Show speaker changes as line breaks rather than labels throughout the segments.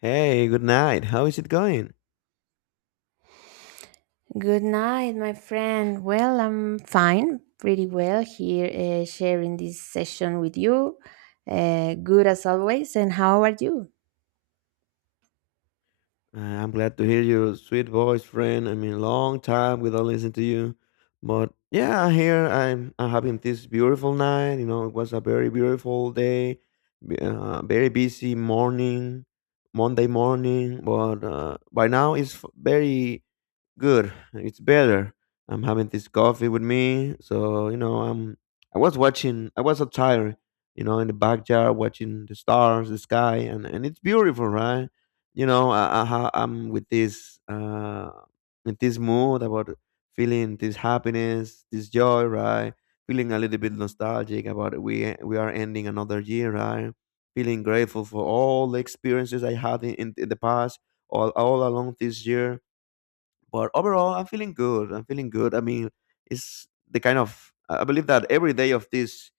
Hey, good night. How is it going?
Good night, my friend. Well, I'm fine, pretty well here, sharing this session with you. Good as always. And how are you?
I'm glad to hear your sweet voice, friend. I mean, long time without listening to you. But yeah, here I'm having this beautiful night. You know, it was a very beautiful day, very busy morning, Monday morning. But by now it's very good. It's better. I'm having this coffee with me. So, you know, I was outside, you know, in the backyard watching the stars, the sky and it's beautiful, right? You know, I'm with this mood about feeling this happiness, this joy, right? Feeling a little bit nostalgic about it. We are ending another year, right? Feeling grateful for all the experiences I had in the past all along this year, but overall, I'm feeling good. I'm feeling good. I mean, it's the kind of I believe that every day of this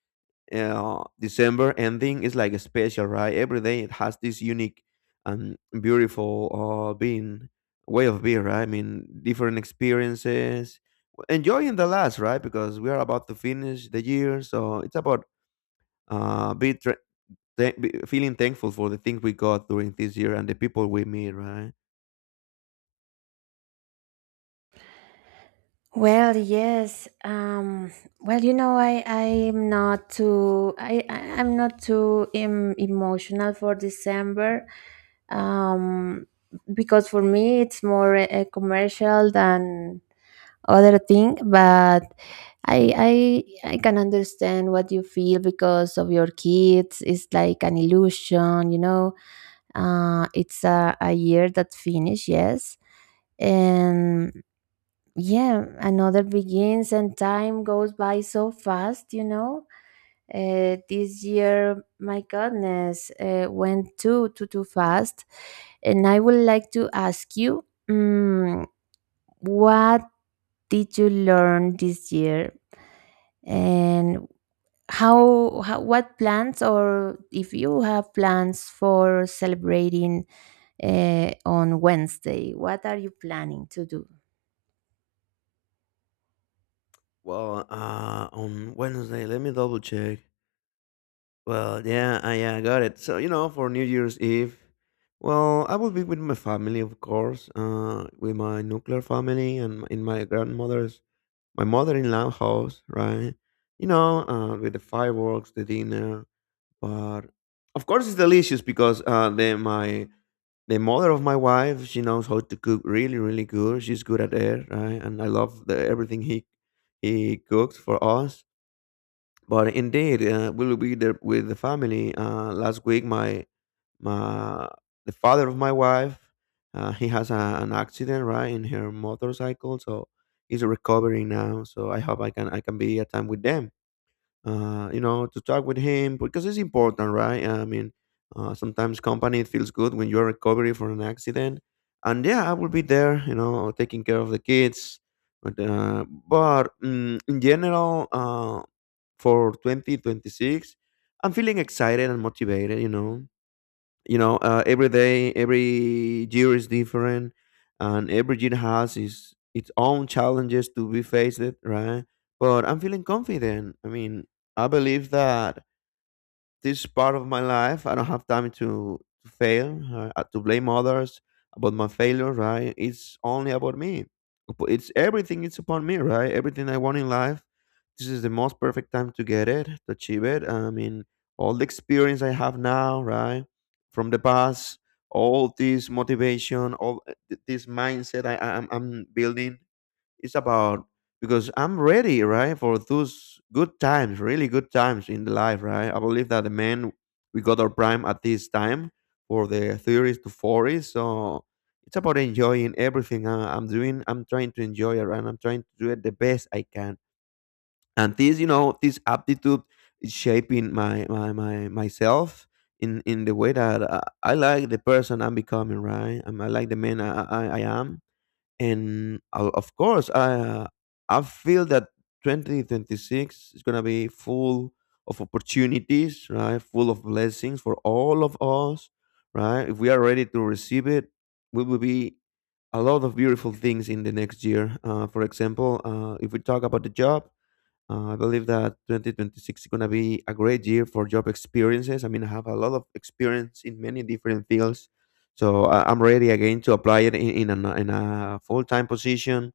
December ending is like a special, right? Every day it has this unique and beautiful being way of being, right? I mean, different experiences, enjoying the last, right? Because we are about to finish the year, so it's about uh, be, tra- be feeling thankful for the things we got during this year and the people we meet, right?
Well, yes. Well, you know, I'm not too I'm not too emotional for December. Um, because for me it's more a commercial than other thing, but I, I I can understand what you feel because of your kids. It's like an illusion, you know. It's a year that finish, yes, and yeah, another begins, and time goes by so fast, you know. This year, my goodness, went too fast, and I would like to ask you, um, what did you learn this year? And how what plans, or if you have plans for celebrating on Wednesday, what are you planning to do?
Well, on Wednesday, let me double check. Well, yeah, I got it. So, you know, for New Year's Eve, well, I will be with my family, of course, with my nuclear family and in my grandmother's, my mother-in-law house, right? You know, with the fireworks, the dinner, but of course it's delicious because the mother of my wife, she knows how to cook really, really good. She's good at it, right? And I love the everything he cooks for us. But indeed, we'll be there with the family. Last week, my the father of my wife, he has a, an accident right in her motorcycle, so he's recovering now. So I hope I can be at time with them. You know, to talk with him because it's important, right? I mean, sometimes company it feels good when you're recovering from an accident, and yeah, I will be there. You know, taking care of the kids. But, in general, for 2026. I'm feeling excited and motivated, you know. You know, every day, every year is different, and every year has its own challenges to be faced, right? But I'm feeling confident. I mean, I believe that this part of my life. I don't have time to fail, to blame others about my failure, right? It's only about me. It's everything, it's upon me, right? Everything I want in life, this is the most perfect time to get it, to achieve it. I mean, all the experience I have now, right? From the past, all this motivation, this mindset I'm building, it's about because I'm ready, right, for those good times, really good times in the life, right? I believe that the men we got our prime at this time for the theories to forties. So it's about enjoying everything I'm doing. I'm trying to enjoy it, right? I'm trying to do it the best I can. And this, you know, this aptitude is shaping my myself in the way that I like the person I'm becoming, right? And I like the man I am, and of course, I feel that 2026 is going to be full of opportunities, right? Full of blessings for all of us, right? If we are ready to receive it, we will be a lot of beautiful things in the next year. For example, if we talk about the job, I believe that 2026 is going to be a great year for job experiences. I mean, I have a lot of experience in many different fields, so I'm ready again to apply it in a full time position.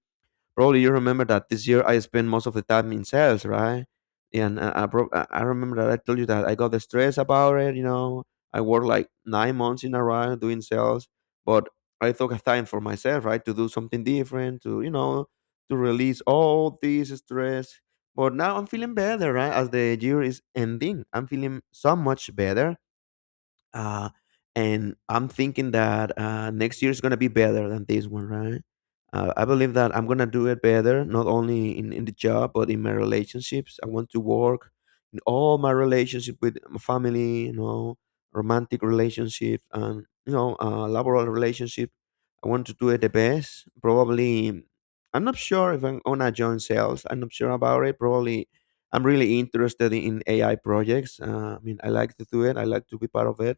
Probably you remember that this year I spent most of the time in sales, right? And I remember that I told you that I got the stress about it. You know, I worked like 9 months in a row doing sales, but I took a time for myself, right, to do something different, to you know, to release all this stress. But now I'm feeling better, right? As the year is ending, I'm feeling so much better, uh, and I'm thinking that next year is gonna be better than this one, right? I believe that I'm gonna do it better, not only in the job but in my relationships. I want to work in all my relationship with my family, you know, romantic relationship and you know, laboral relationship. I want to do it the best. Probably, I'm not sure if I'm gonna join sales. I'm not sure about it. Probably, I'm really interested in AI projects. I mean, I like to do it. I like to be part of it,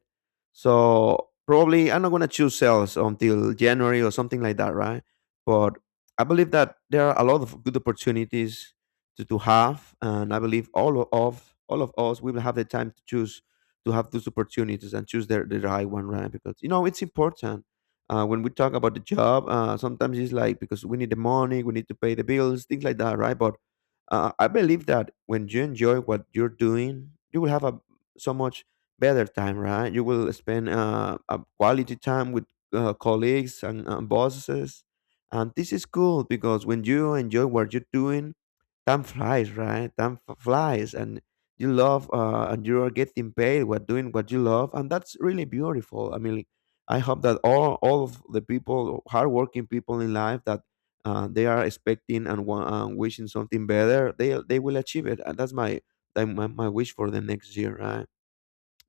so probably I'm not gonna choose sales until January or something like that, right? But I believe that there are a lot of good opportunities to have, and I believe all o- of all of us we will have the time to choose to have those opportunities and choose the right one, right? Because you know it's important. When we talk about the job, sometimes it's like because we need the money, we need to pay the bills, things like that, right? But I believe that when you enjoy what you're doing, you will have a so much better time, right? You will spend a quality time with colleagues and bosses, and this is cool because when you enjoy what you're doing, time flies, right? Flies, and you love and you are getting paid what doing what you love, and that's really beautiful. I mean, I hope that all of the people, hardworking people in life that they are expecting and wishing something better, they will achieve it, and that's my, that my wish for the next year, right?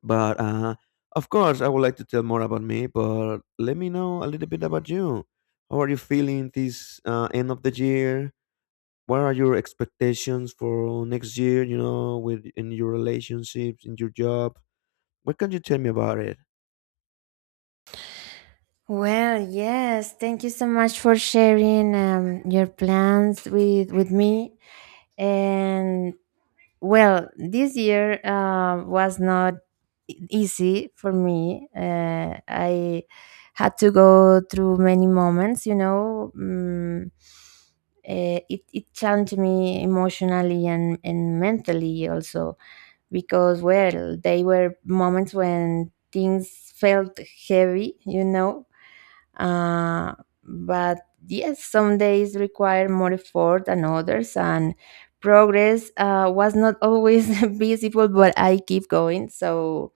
But of course, I would like to tell more about me, but let me know a little bit about you. How are you feeling this end of the year? What are your expectations for next year, you know, with in your relationships, in your job? What can you tell me about it?
Well, yes, thank you so much for sharing your plans with me. And, well, this year was not easy for me. I had to go through many moments, you know. It challenged me emotionally and mentally also, because, well, they were moments when things felt heavy, you know, uh, but yes, some days require more effort than others, and progress was not always visible, but I keep going. So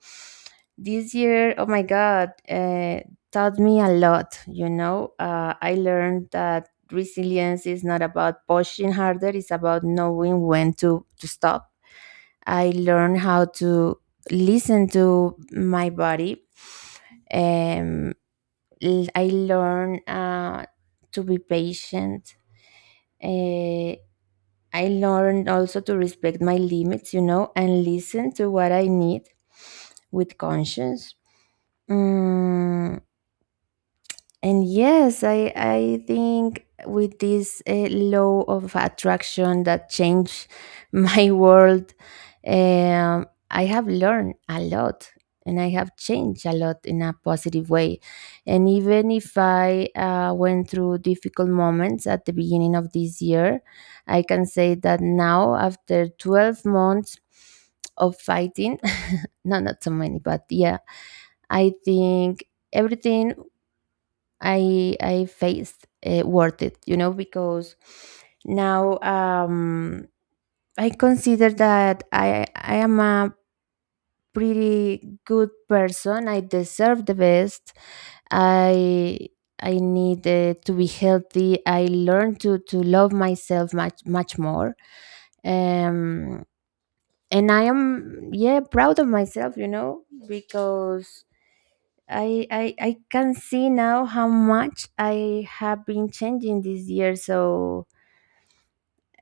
this year, oh my God, taught me a lot. You know, I learned that resilience is not about pushing harder, it's about knowing when to stop. I learned how to listen to my body. Um, I learned to be patient. Uh, I learned also to respect my limits, you know, and listen to what I need with conscience. Mm, and yes, I think with this law of attraction that changed my world, I have learned a lot, and I have changed a lot in a positive way. And even if I went through difficult moments at the beginning of this year, I can say that now after 12 months of fighting, no, not so many, but yeah, I think everything I faced worth it, you know, because now, I consider that I am a pretty good person. I deserve the best. I I need to be healthy. I learn to love myself much more. Um, and I am, yeah, proud of myself, you know, because I, I can see now how much I have been changing this year. So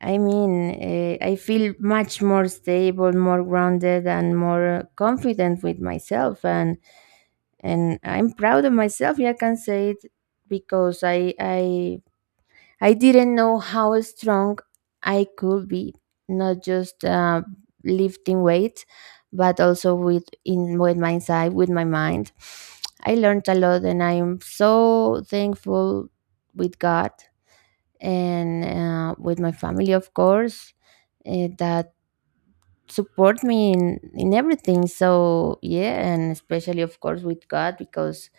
I mean, I feel much more stable, more grounded, and more confident with myself. And I'm proud of myself. Yeah, I can say it because I I didn't know how strong I could be, not just lifting weights, but also with my side, with my mind. I learned a lot, and I am so thankful with God and with my family, of course, that support me in everything. So yeah, and especially, of course, with God, because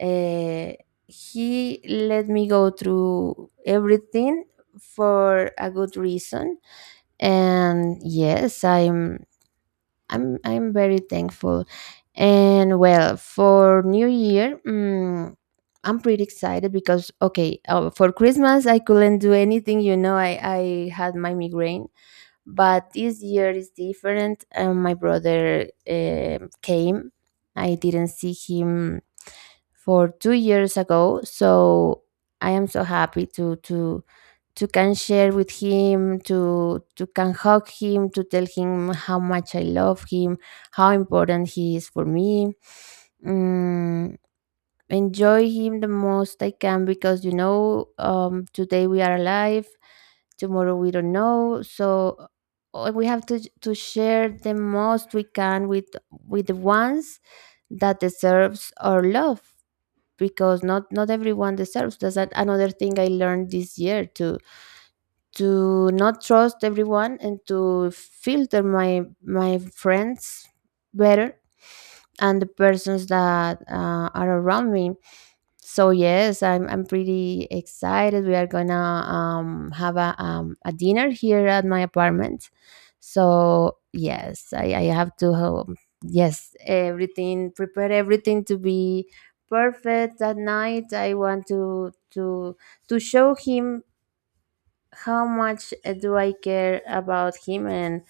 uh, he let me go through everything for a good reason. And yes, I'm very thankful. And well, for New Year, I'm pretty excited because, okay, for Christmas I couldn't do anything, you know, I had my migraine, but this year is different, and my brother came. I didn't see him for 2 years ago, so I am so happy to can share with him, to can hug him, to tell him how much I love him, how important he is for me. Mm, Enjoy him the most I can, because, you know, today we are alive, tomorrow we don't know, so we have to share the most we can with the ones that deserves our love. Because not everyone deserves. That's another thing I learned this year, to not trust everyone and to filter my friends better, and the persons that are around me. So yes, I'm pretty excited. We are gonna have a dinner here at my apartment. So yes, I have to, yes everything, prepare everything to be perfect that night. I want to show him how much, do I care about him. and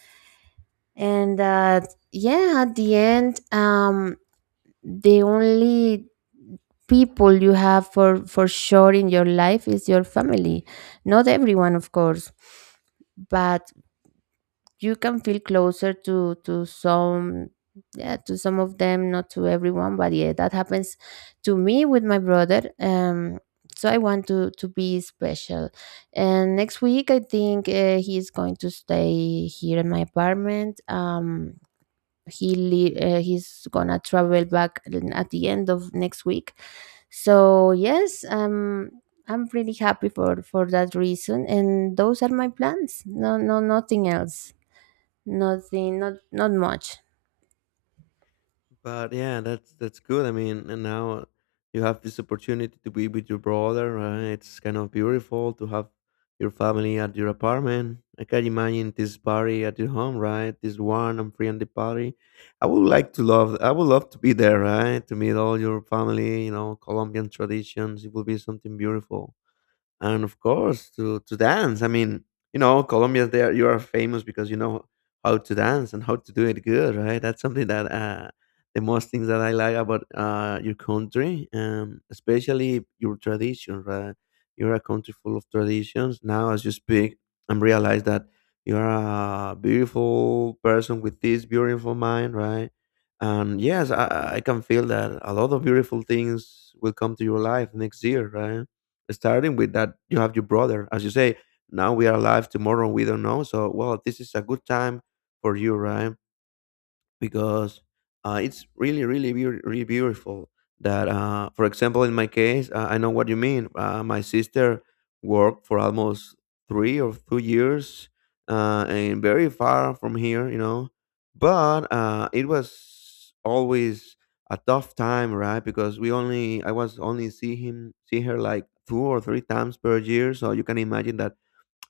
and that, yeah, at the end, the only people you have for sure in your life is your family. Not everyone, of course, but you can feel closer to some, yeah, to some of them, not to everyone, but yeah, that happens to me with my brother. So I want to be special. And next week, I think, he is going to stay here in my apartment. He's gonna travel back at the end of next week. So yes, I'm pretty happy for that reason, and those are my plans. No, Nothing else. Nothing, not much.
But yeah, that's good. I mean, and now you have this opportunity to be with your brother, right? It's kind of beautiful to have your family at your apartment. I can imagine this party at your home, right? This one, and friendly party. I would like to love. I would love to be there, right? To meet all your family. You know, Colombian traditions. It will be something beautiful, and of course to dance. I mean, you know, Colombia, there you are famous because you know how to dance and how to do it good, right? That's something that the most things that I like about your country, especially your tradition, right? You're a country full of traditions. Now, as you speak, I'm realize that you're a beautiful person with this beautiful mind, right? And yes, I can feel that a lot of beautiful things will come to your life next year, right? Starting with that you have your brother, as you say, now we are alive, tomorrow we don't know, so well, this is a good time for you, right? Because it's really, really, really beautiful. That, for example, in my case, I know what you mean. My sister worked for almost 3 or 2 years, and very far from here, you know. But it was always a tough time, right? Because we only, I was only see him, see her like 2 or 3 times per year. So you can imagine that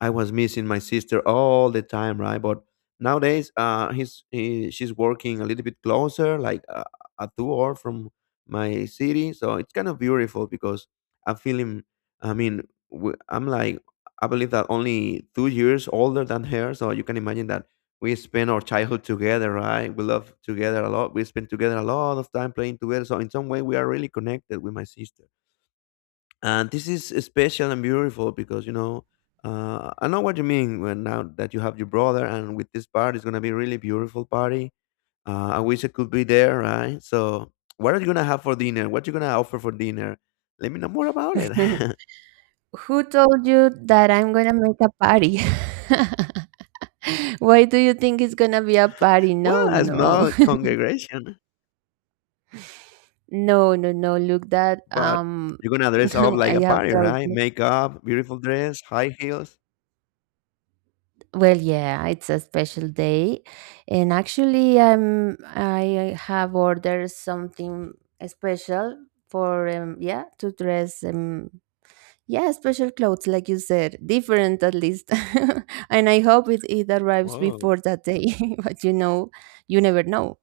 I was missing my sister all the time, right? But nowadays, she's working a little bit closer, like a 2 hour from my city. So it's kind of beautiful because I feel him. I mean, I'm like I believe that only 2 years older than her. So you can imagine that we spend our childhood together, right? We love together a lot. We spend together a lot of time playing together. So in some way, we are really connected with my sister, and this is special and beautiful because I know what you mean when now that you have your brother, and with this party it's gonna be really beautiful party. I wish I could be there, right? So what are you gonna have for dinner? What you gonna offer for dinner? Let me know more about it.
Who told you that I'm gonna make a party? Why do you think it's gonna be a party? No,
Well,
no,
a
no,
small congregation,
no, no, no. Look, that,
but you're gonna dress up
no,
like
I
a
have
party,
told
right?
you.
Makeup, beautiful dress, high heels.
Well, yeah, it's a special day, and actually, I have ordered something special for, yeah, to dress, yeah special clothes, like you said, different at least, and I hope it arrives
Whoa,
before that day. But you know, you never know.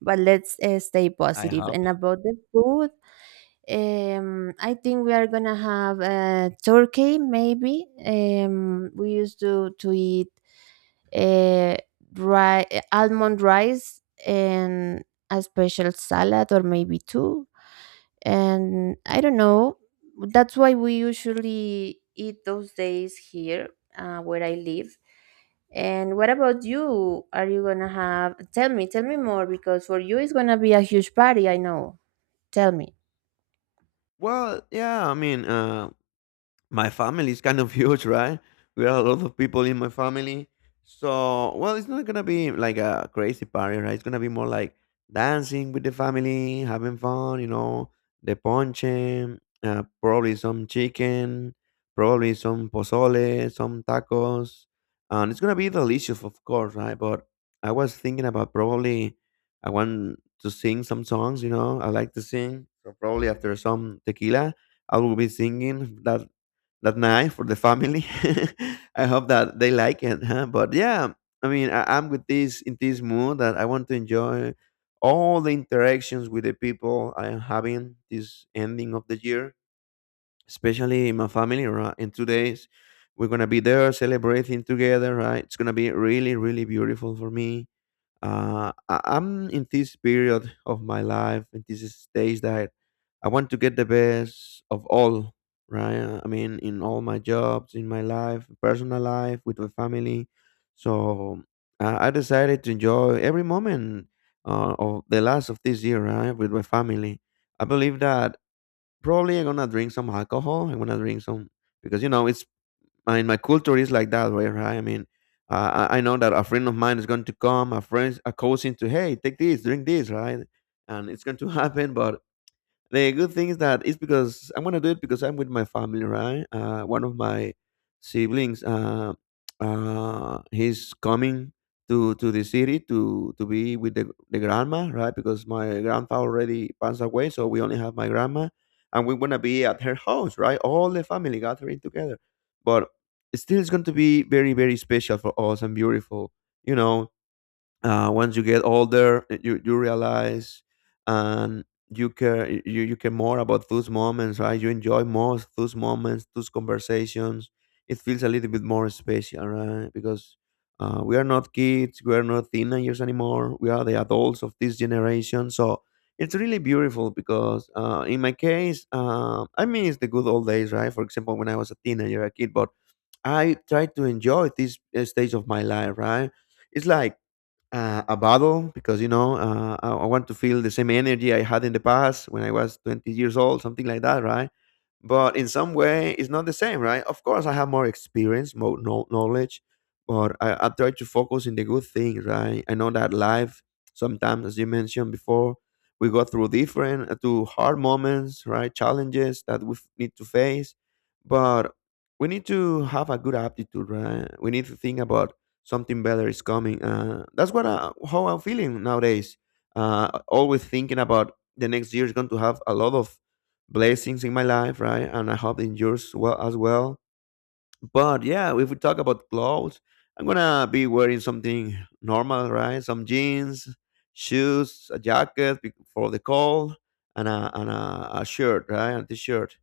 But let's stay
I
positive.
hope.
And about the food, I think we are gonna have, turkey. Maybe, we used to eat, uh, almond rice and a special salad, or maybe two. And I don't know. That's why we usually eat those days here, where I live. And what about you? Are you gonna have? Tell me more, because for you it's gonna be a huge party. I know. Tell me.
Well, yeah, I mean, my family is kind of huge, right? We are a lot of people in my family. So, well, it's not gonna be like a crazy party, right? It's gonna be more like dancing with the family, having fun, you know, the ponche, probably some chicken, probably some pozole, some tacos. And it's gonna be delicious, of course, right? But I was thinking about probably I want to sing some songs, you know, I like to sing. So, probably after some tequila, I will be singing that night for the family. I hope that they like it. Huh? But yeah, I mean, I'm with this in this mood that I want to enjoy all the interactions with the people I am having this ending of the year, especially in my family. Right, in 2 days, we're gonna be there celebrating together. Right, it's gonna be really, really beautiful for me. I'm in this period of my life, in this stage that I want to get the best of all, right? I mean, in all my jobs, in my life, personal life, with my family. So I decided to enjoy every moment of the last of this year, right, with my family. I believe that probably I'm gonna drink some alcohol. I'm gonna drink some because you know it's and my culture is like that, right? I mean, I know that a friend of mine is going to come, a friend, a cousin to, hey, take this, drink this, right? And it's going to happen, but the good thing is that it's because I'm gonna do it because I'm with my family, right? One of my siblings, he's coming to the city to be with the grandma, right? Because my grandpa already passed away, so we only have my grandma, and we're gonna be at her house, right? All the family gathering together, but still, it's going to be very very special for us and beautiful, you know, once you get older you realize and you care more about those moments, right? You enjoy more those moments, those conversations. It feels a little bit more special, right? Because we are not kids, we are not teenagers anymore, we are the adults of this generation. So it's really beautiful because in my case, I miss the good old days, right? For example, when I was a teenager, a kid. But I try to enjoy this stage of my life, right? It's like a battle because you know, I want to feel the same energy I had in the past when I was 20 years old, something like that, right? But in some way it's not the same, right? Of course I have more experience, more knowledge, but I try to focus in the good things, right? I know that life sometimes, as you mentioned before, we go through different to hard moments, right? Challenges that we need to face. But we need to have a good aptitude, right? We need to think about something better is coming. That's what how I'm feeling nowadays. Always thinking about the next year is going to have a lot of blessings in my life, right? And I hope in yours well as well. But yeah, if we talk about clothes, I'm gonna be wearing something normal, right? Some jeans, shoes, a jacket for the cold, and a shirt, right? A t-shirt.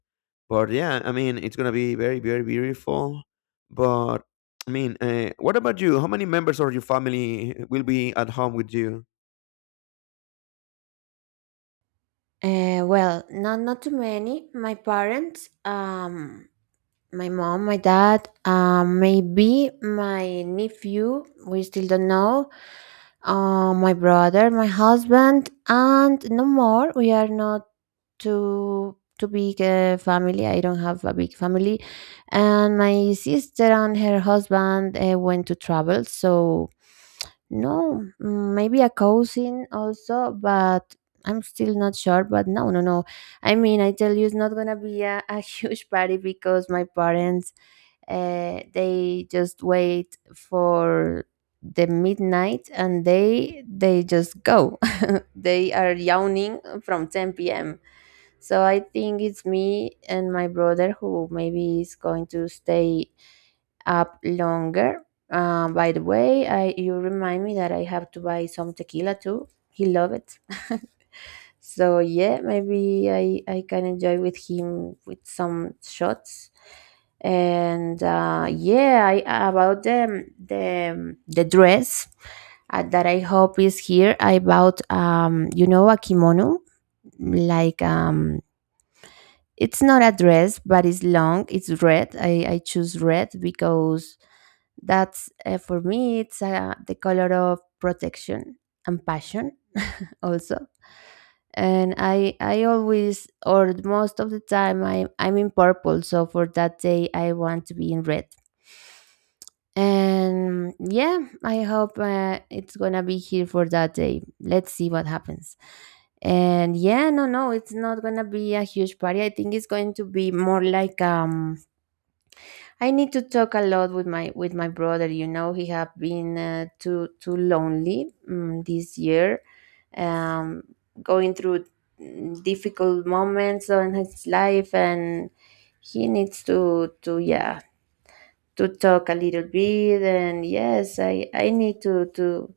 But yeah, I mean, it's gonna be very very beautiful. But I mean, what about you? How many members of your family will be at home with you?
Well, not too many. My parents, My mom, my dad, maybe my nephew, we still don't know, my brother, my husband, and no more. We are not too big a family. I don't have a big family. And my sister and her husband went to travel. So no, maybe a cousin also, but I'm still not sure. But no, no, no. I mean, I tell you, it's not gonna be a huge party, because my parents, they just wait for the midnight, and they just go. They are yawning from 10 p.m., so I think it's me and my brother who maybe is going to stay up longer. By the way, I you remind me that I have to buy some tequila too. He love it. So yeah, maybe I can enjoy with him with some shots. And yeah, I, about the dress, that I hope is here. I bought, you know, a kimono, like, it's not a dress, but it's long. It's red. I choose red because that's, for me, it's the color of protection and passion also. And I always, or most of the time, I'm in purple, so for that day I want to be in red. And yeah, I hope it's gonna be here for that day. Let's see what happens. And yeah, no, no, it's not gonna be a huge party. I think it's going to be more like, I need to talk a lot with my brother. You know, he have been, too lonely, this year, um, going through, difficult moments in his life, and he needs to yeah to talk a little bit. And yes, I need to to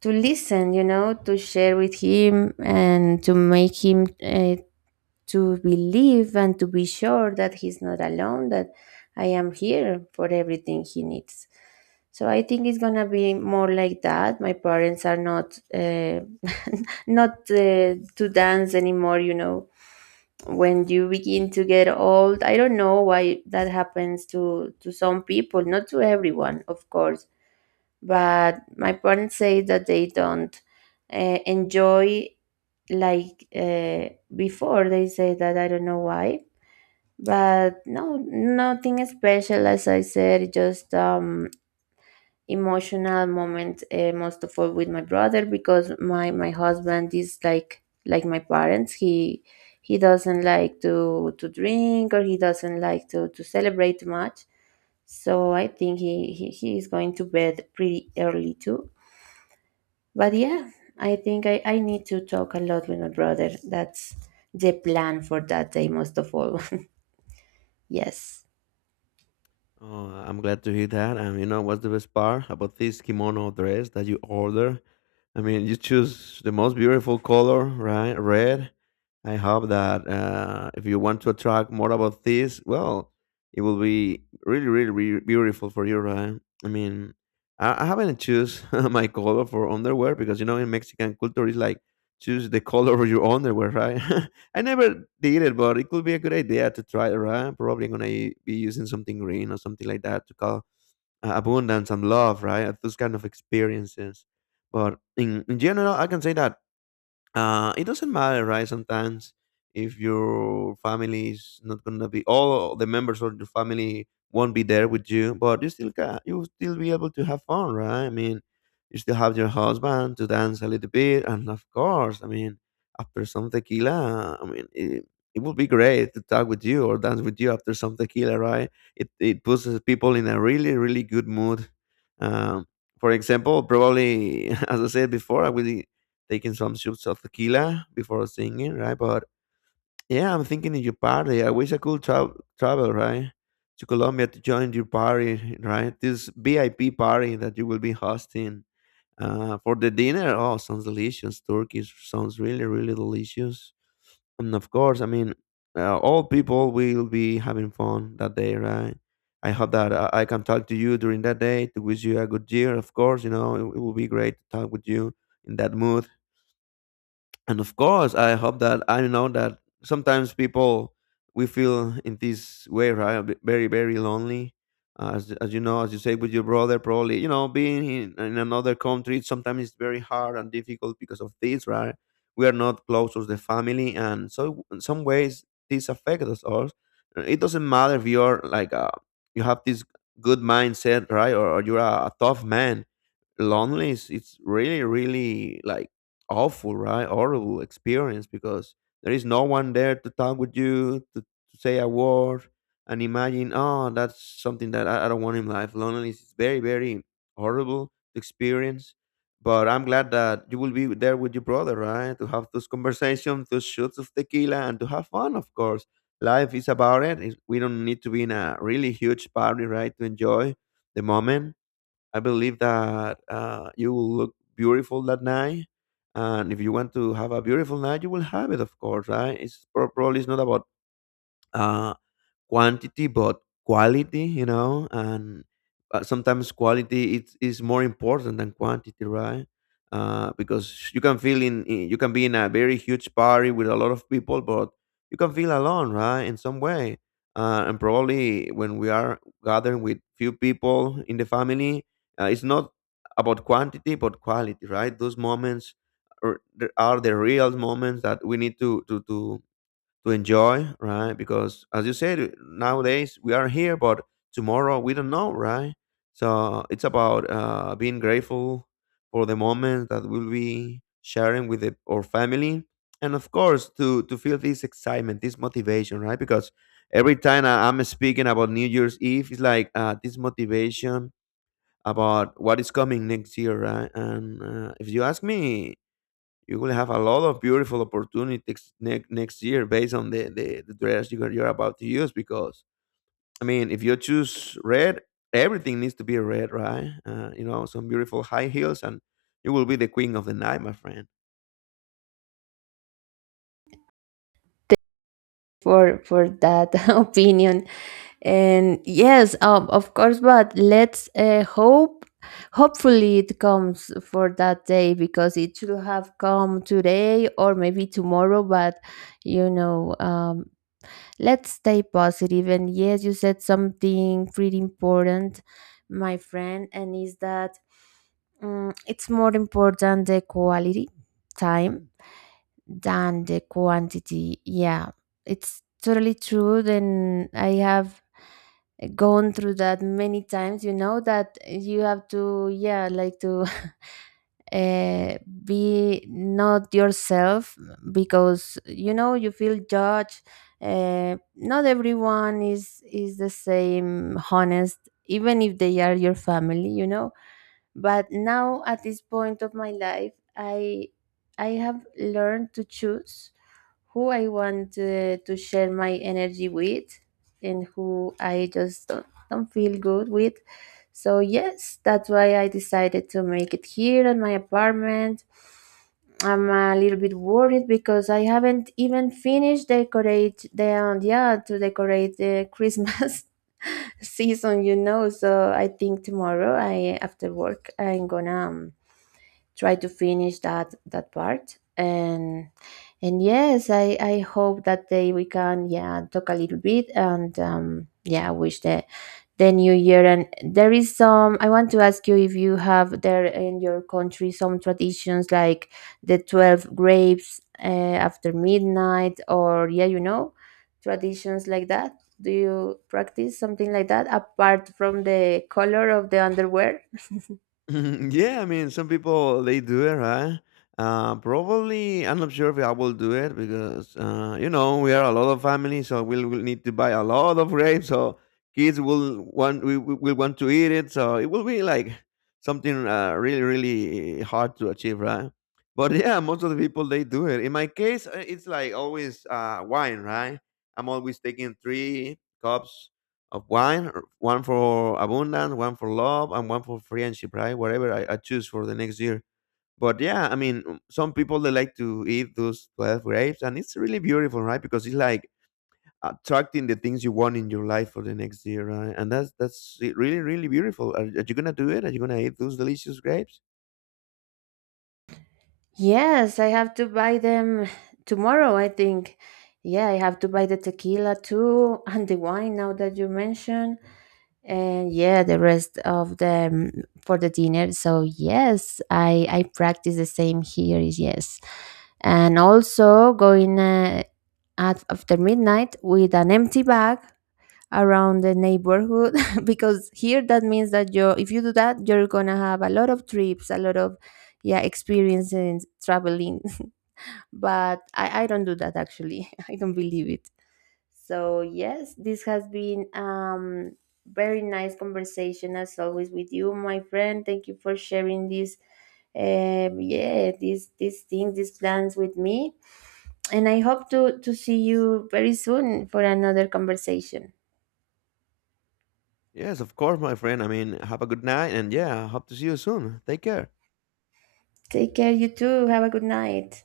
to listen. You know, to share with him and to make him, to believe and to be sure that he's not alone, that I am here for everything he needs. So I think it's gonna be more like that. My parents are not, not, to dance anymore. You know, when you begin to get old, I don't know why that happens to some people, not to everyone, of course, but my parents say that they don't, enjoy like, before, they say. That, I don't know why, but no, nothing special, as I said, just, emotional moment, most of all with my brother, because my husband is like my parents. He doesn't like to drink, or he doesn't like to celebrate much, so I think he is going to bed pretty early too. But yeah, I think I need to talk a lot with my brother. That's the plan for that day, most of all. Yes,
Oh, I'm glad to hear that. And you know what's the best part about this kimono dress that you order? I mean, you choose the most beautiful color, right? Red. I hope that if you want to attract more about this, well, it will be really, really, really beautiful for you, right? I mean, I haven't choose my color for underwear because you know in Mexican culture it's like choose the color of your underwear, right? I never did it, but it could be a good idea to try it, right? Probably gonna be using something green or something like that to call abundance and love, right? Those kind of experiences. But in general, I can say that it doesn't matter, right? Sometimes if your family is not gonna be all the members of your family won't be there with you, but you will still be able to have fun, right? I mean, you still have your husband to dance a little bit, and of course, I mean, after some tequila, I mean. It would be great to talk with you or dance with you after some tequila, right? It puts people in a really really good mood. Um, for example, probably as I said before, I will taking some shots of tequila before singing, right? But yeah, I'm thinking in your party. I wish I could travel, right, to Colombia to join your party, right? This VIP party that you will be hosting for the dinner. Oh, sounds delicious. Turkey sounds really, really delicious. And of course, I mean, all people will be having fun that day, right? I hope that I can talk to you during that day to wish you a good year. Of course, you know, it will be great to talk with you in that mood, and of course I hope that I know that sometimes people we feel in this way, right? Very very lonely. As you know, as you say with your brother, probably you know being in another country sometimes it's very hard and difficult because of this, right? We are not close to the family, and so in some ways this affects us all. It doesn't matter if you're like you have this good mindset, right? Or you're a tough man, lonely is it's really really like awful, right? Horrible experience because there is no one there to talk with you to say a word, and imagine, oh, that's something that I don't want in life. Loneliness is very very horrible experience. But I'm glad that you will be there with your brother, right? To have those conversations, those shots of tequila, and to have fun, of course. Life is about it. We don't need to be in a really huge party, right? To enjoy the moment. I believe that you will look beautiful that night. And if you want to have a beautiful night, you will have it, of course, right? It's probably it's not about uh, quantity but quality, you know. And sometimes is more important than quantity, right? Uh, because you can feel you can be in a very huge party with a lot of people, but you can feel alone, right? In some way. Uh, and probably when we are gathering with few people in the family, it's not about quantity but quality, right? Those moments are, are the real moments that we need to enjoy, right? Because as you said, nowadays we are here, but tomorrow we don't know, right? So it's about being grateful for the moment that we'll be sharing with our family, and of course to feel this excitement, this motivation, right? Because every time I'm speaking about New Year's Eve, it's like this motivation about what is coming next year, right? And if you ask me, you will have a lot of beautiful opportunities next year based on the dress you're about to use. Because I mean, if you choose red, everything needs to be red, right? Uh, you know, some beautiful high heels, and you will be the queen of the night, my friend.
for that opinion, and yes, of course. But let's, hope. Hopefully it comes for that day, because it should have come today or maybe tomorrow. But you know, let's stay positive. And yes, you said something pretty important, my friend, and is that, it's more important the quality time than the quantity. Yeah, it's totally true. Then I have gone through that many times, you know, that you have to, yeah, like to uh, be not yourself, because you know you feel judged. Not everyone is the same honest, even if they are your family, you know. But now at this point of my life, I have learned to choose who I want, to share my energy with, and who I just don't feel good with. So yes, that's why I decided to make it here in my apartment. I'm a little bit worried because I haven't even finished decorate the, yeah, to decorate the Christmas season, you know. So I think tomorrow, I, after work, I'm gonna, try to finish that part. And yes, I hope that day we can, yeah, talk a little bit, and, yeah, wish the new year. And there is some, I want to ask you if you have there in your country some traditions like the 12 grapes, after midnight, or yeah, you know, traditions like that. Do you practice something like that, apart from the color of the underwear?
Yeah, I mean, some people they do it, right? Probably, I'm not sure if I will do it because you know we are a lot of family, so we'll need to buy a lot of grapes. So kids will want we- will want to eat it. So it will be like something really really hard to achieve, right? But yeah, most of the people they do it. In my case, it's like always wine, right? I'm always taking 3 cups of wine, or one for abundance, one for love, and one for friendship, right? Whatever I choose for the next year. But yeah, I mean, some people they like to eat those 12 grapes, and it's really beautiful, right? Because it's like attracting the things you want in your life for the next year, right? And that's it really, really beautiful. Are you gonna do it? Are you gonna eat those delicious grapes?
Yes, I have to buy them tomorrow, I think. Yeah, I have to buy the tequila too, and the wine, now that you mentioned. And yeah, the rest of them for the dinner. So yes, I practice the same here, yes. And also going, at after midnight with an empty bag around the neighborhood, because here that means that you, if you do that, you're gonna have a lot of trips, a lot of, yeah, experiences traveling. But I don't do that, actually. I don't believe it. So yes, this has been, very nice conversation as always with you, my friend. Thank you for sharing this, yeah, these things, these plans with me. And I hope to see you very soon for another conversation.
Yes, of course, my friend. I mean, have a good night, and yeah, hope to see you soon. Take care.
Take care, you too. Have a good night.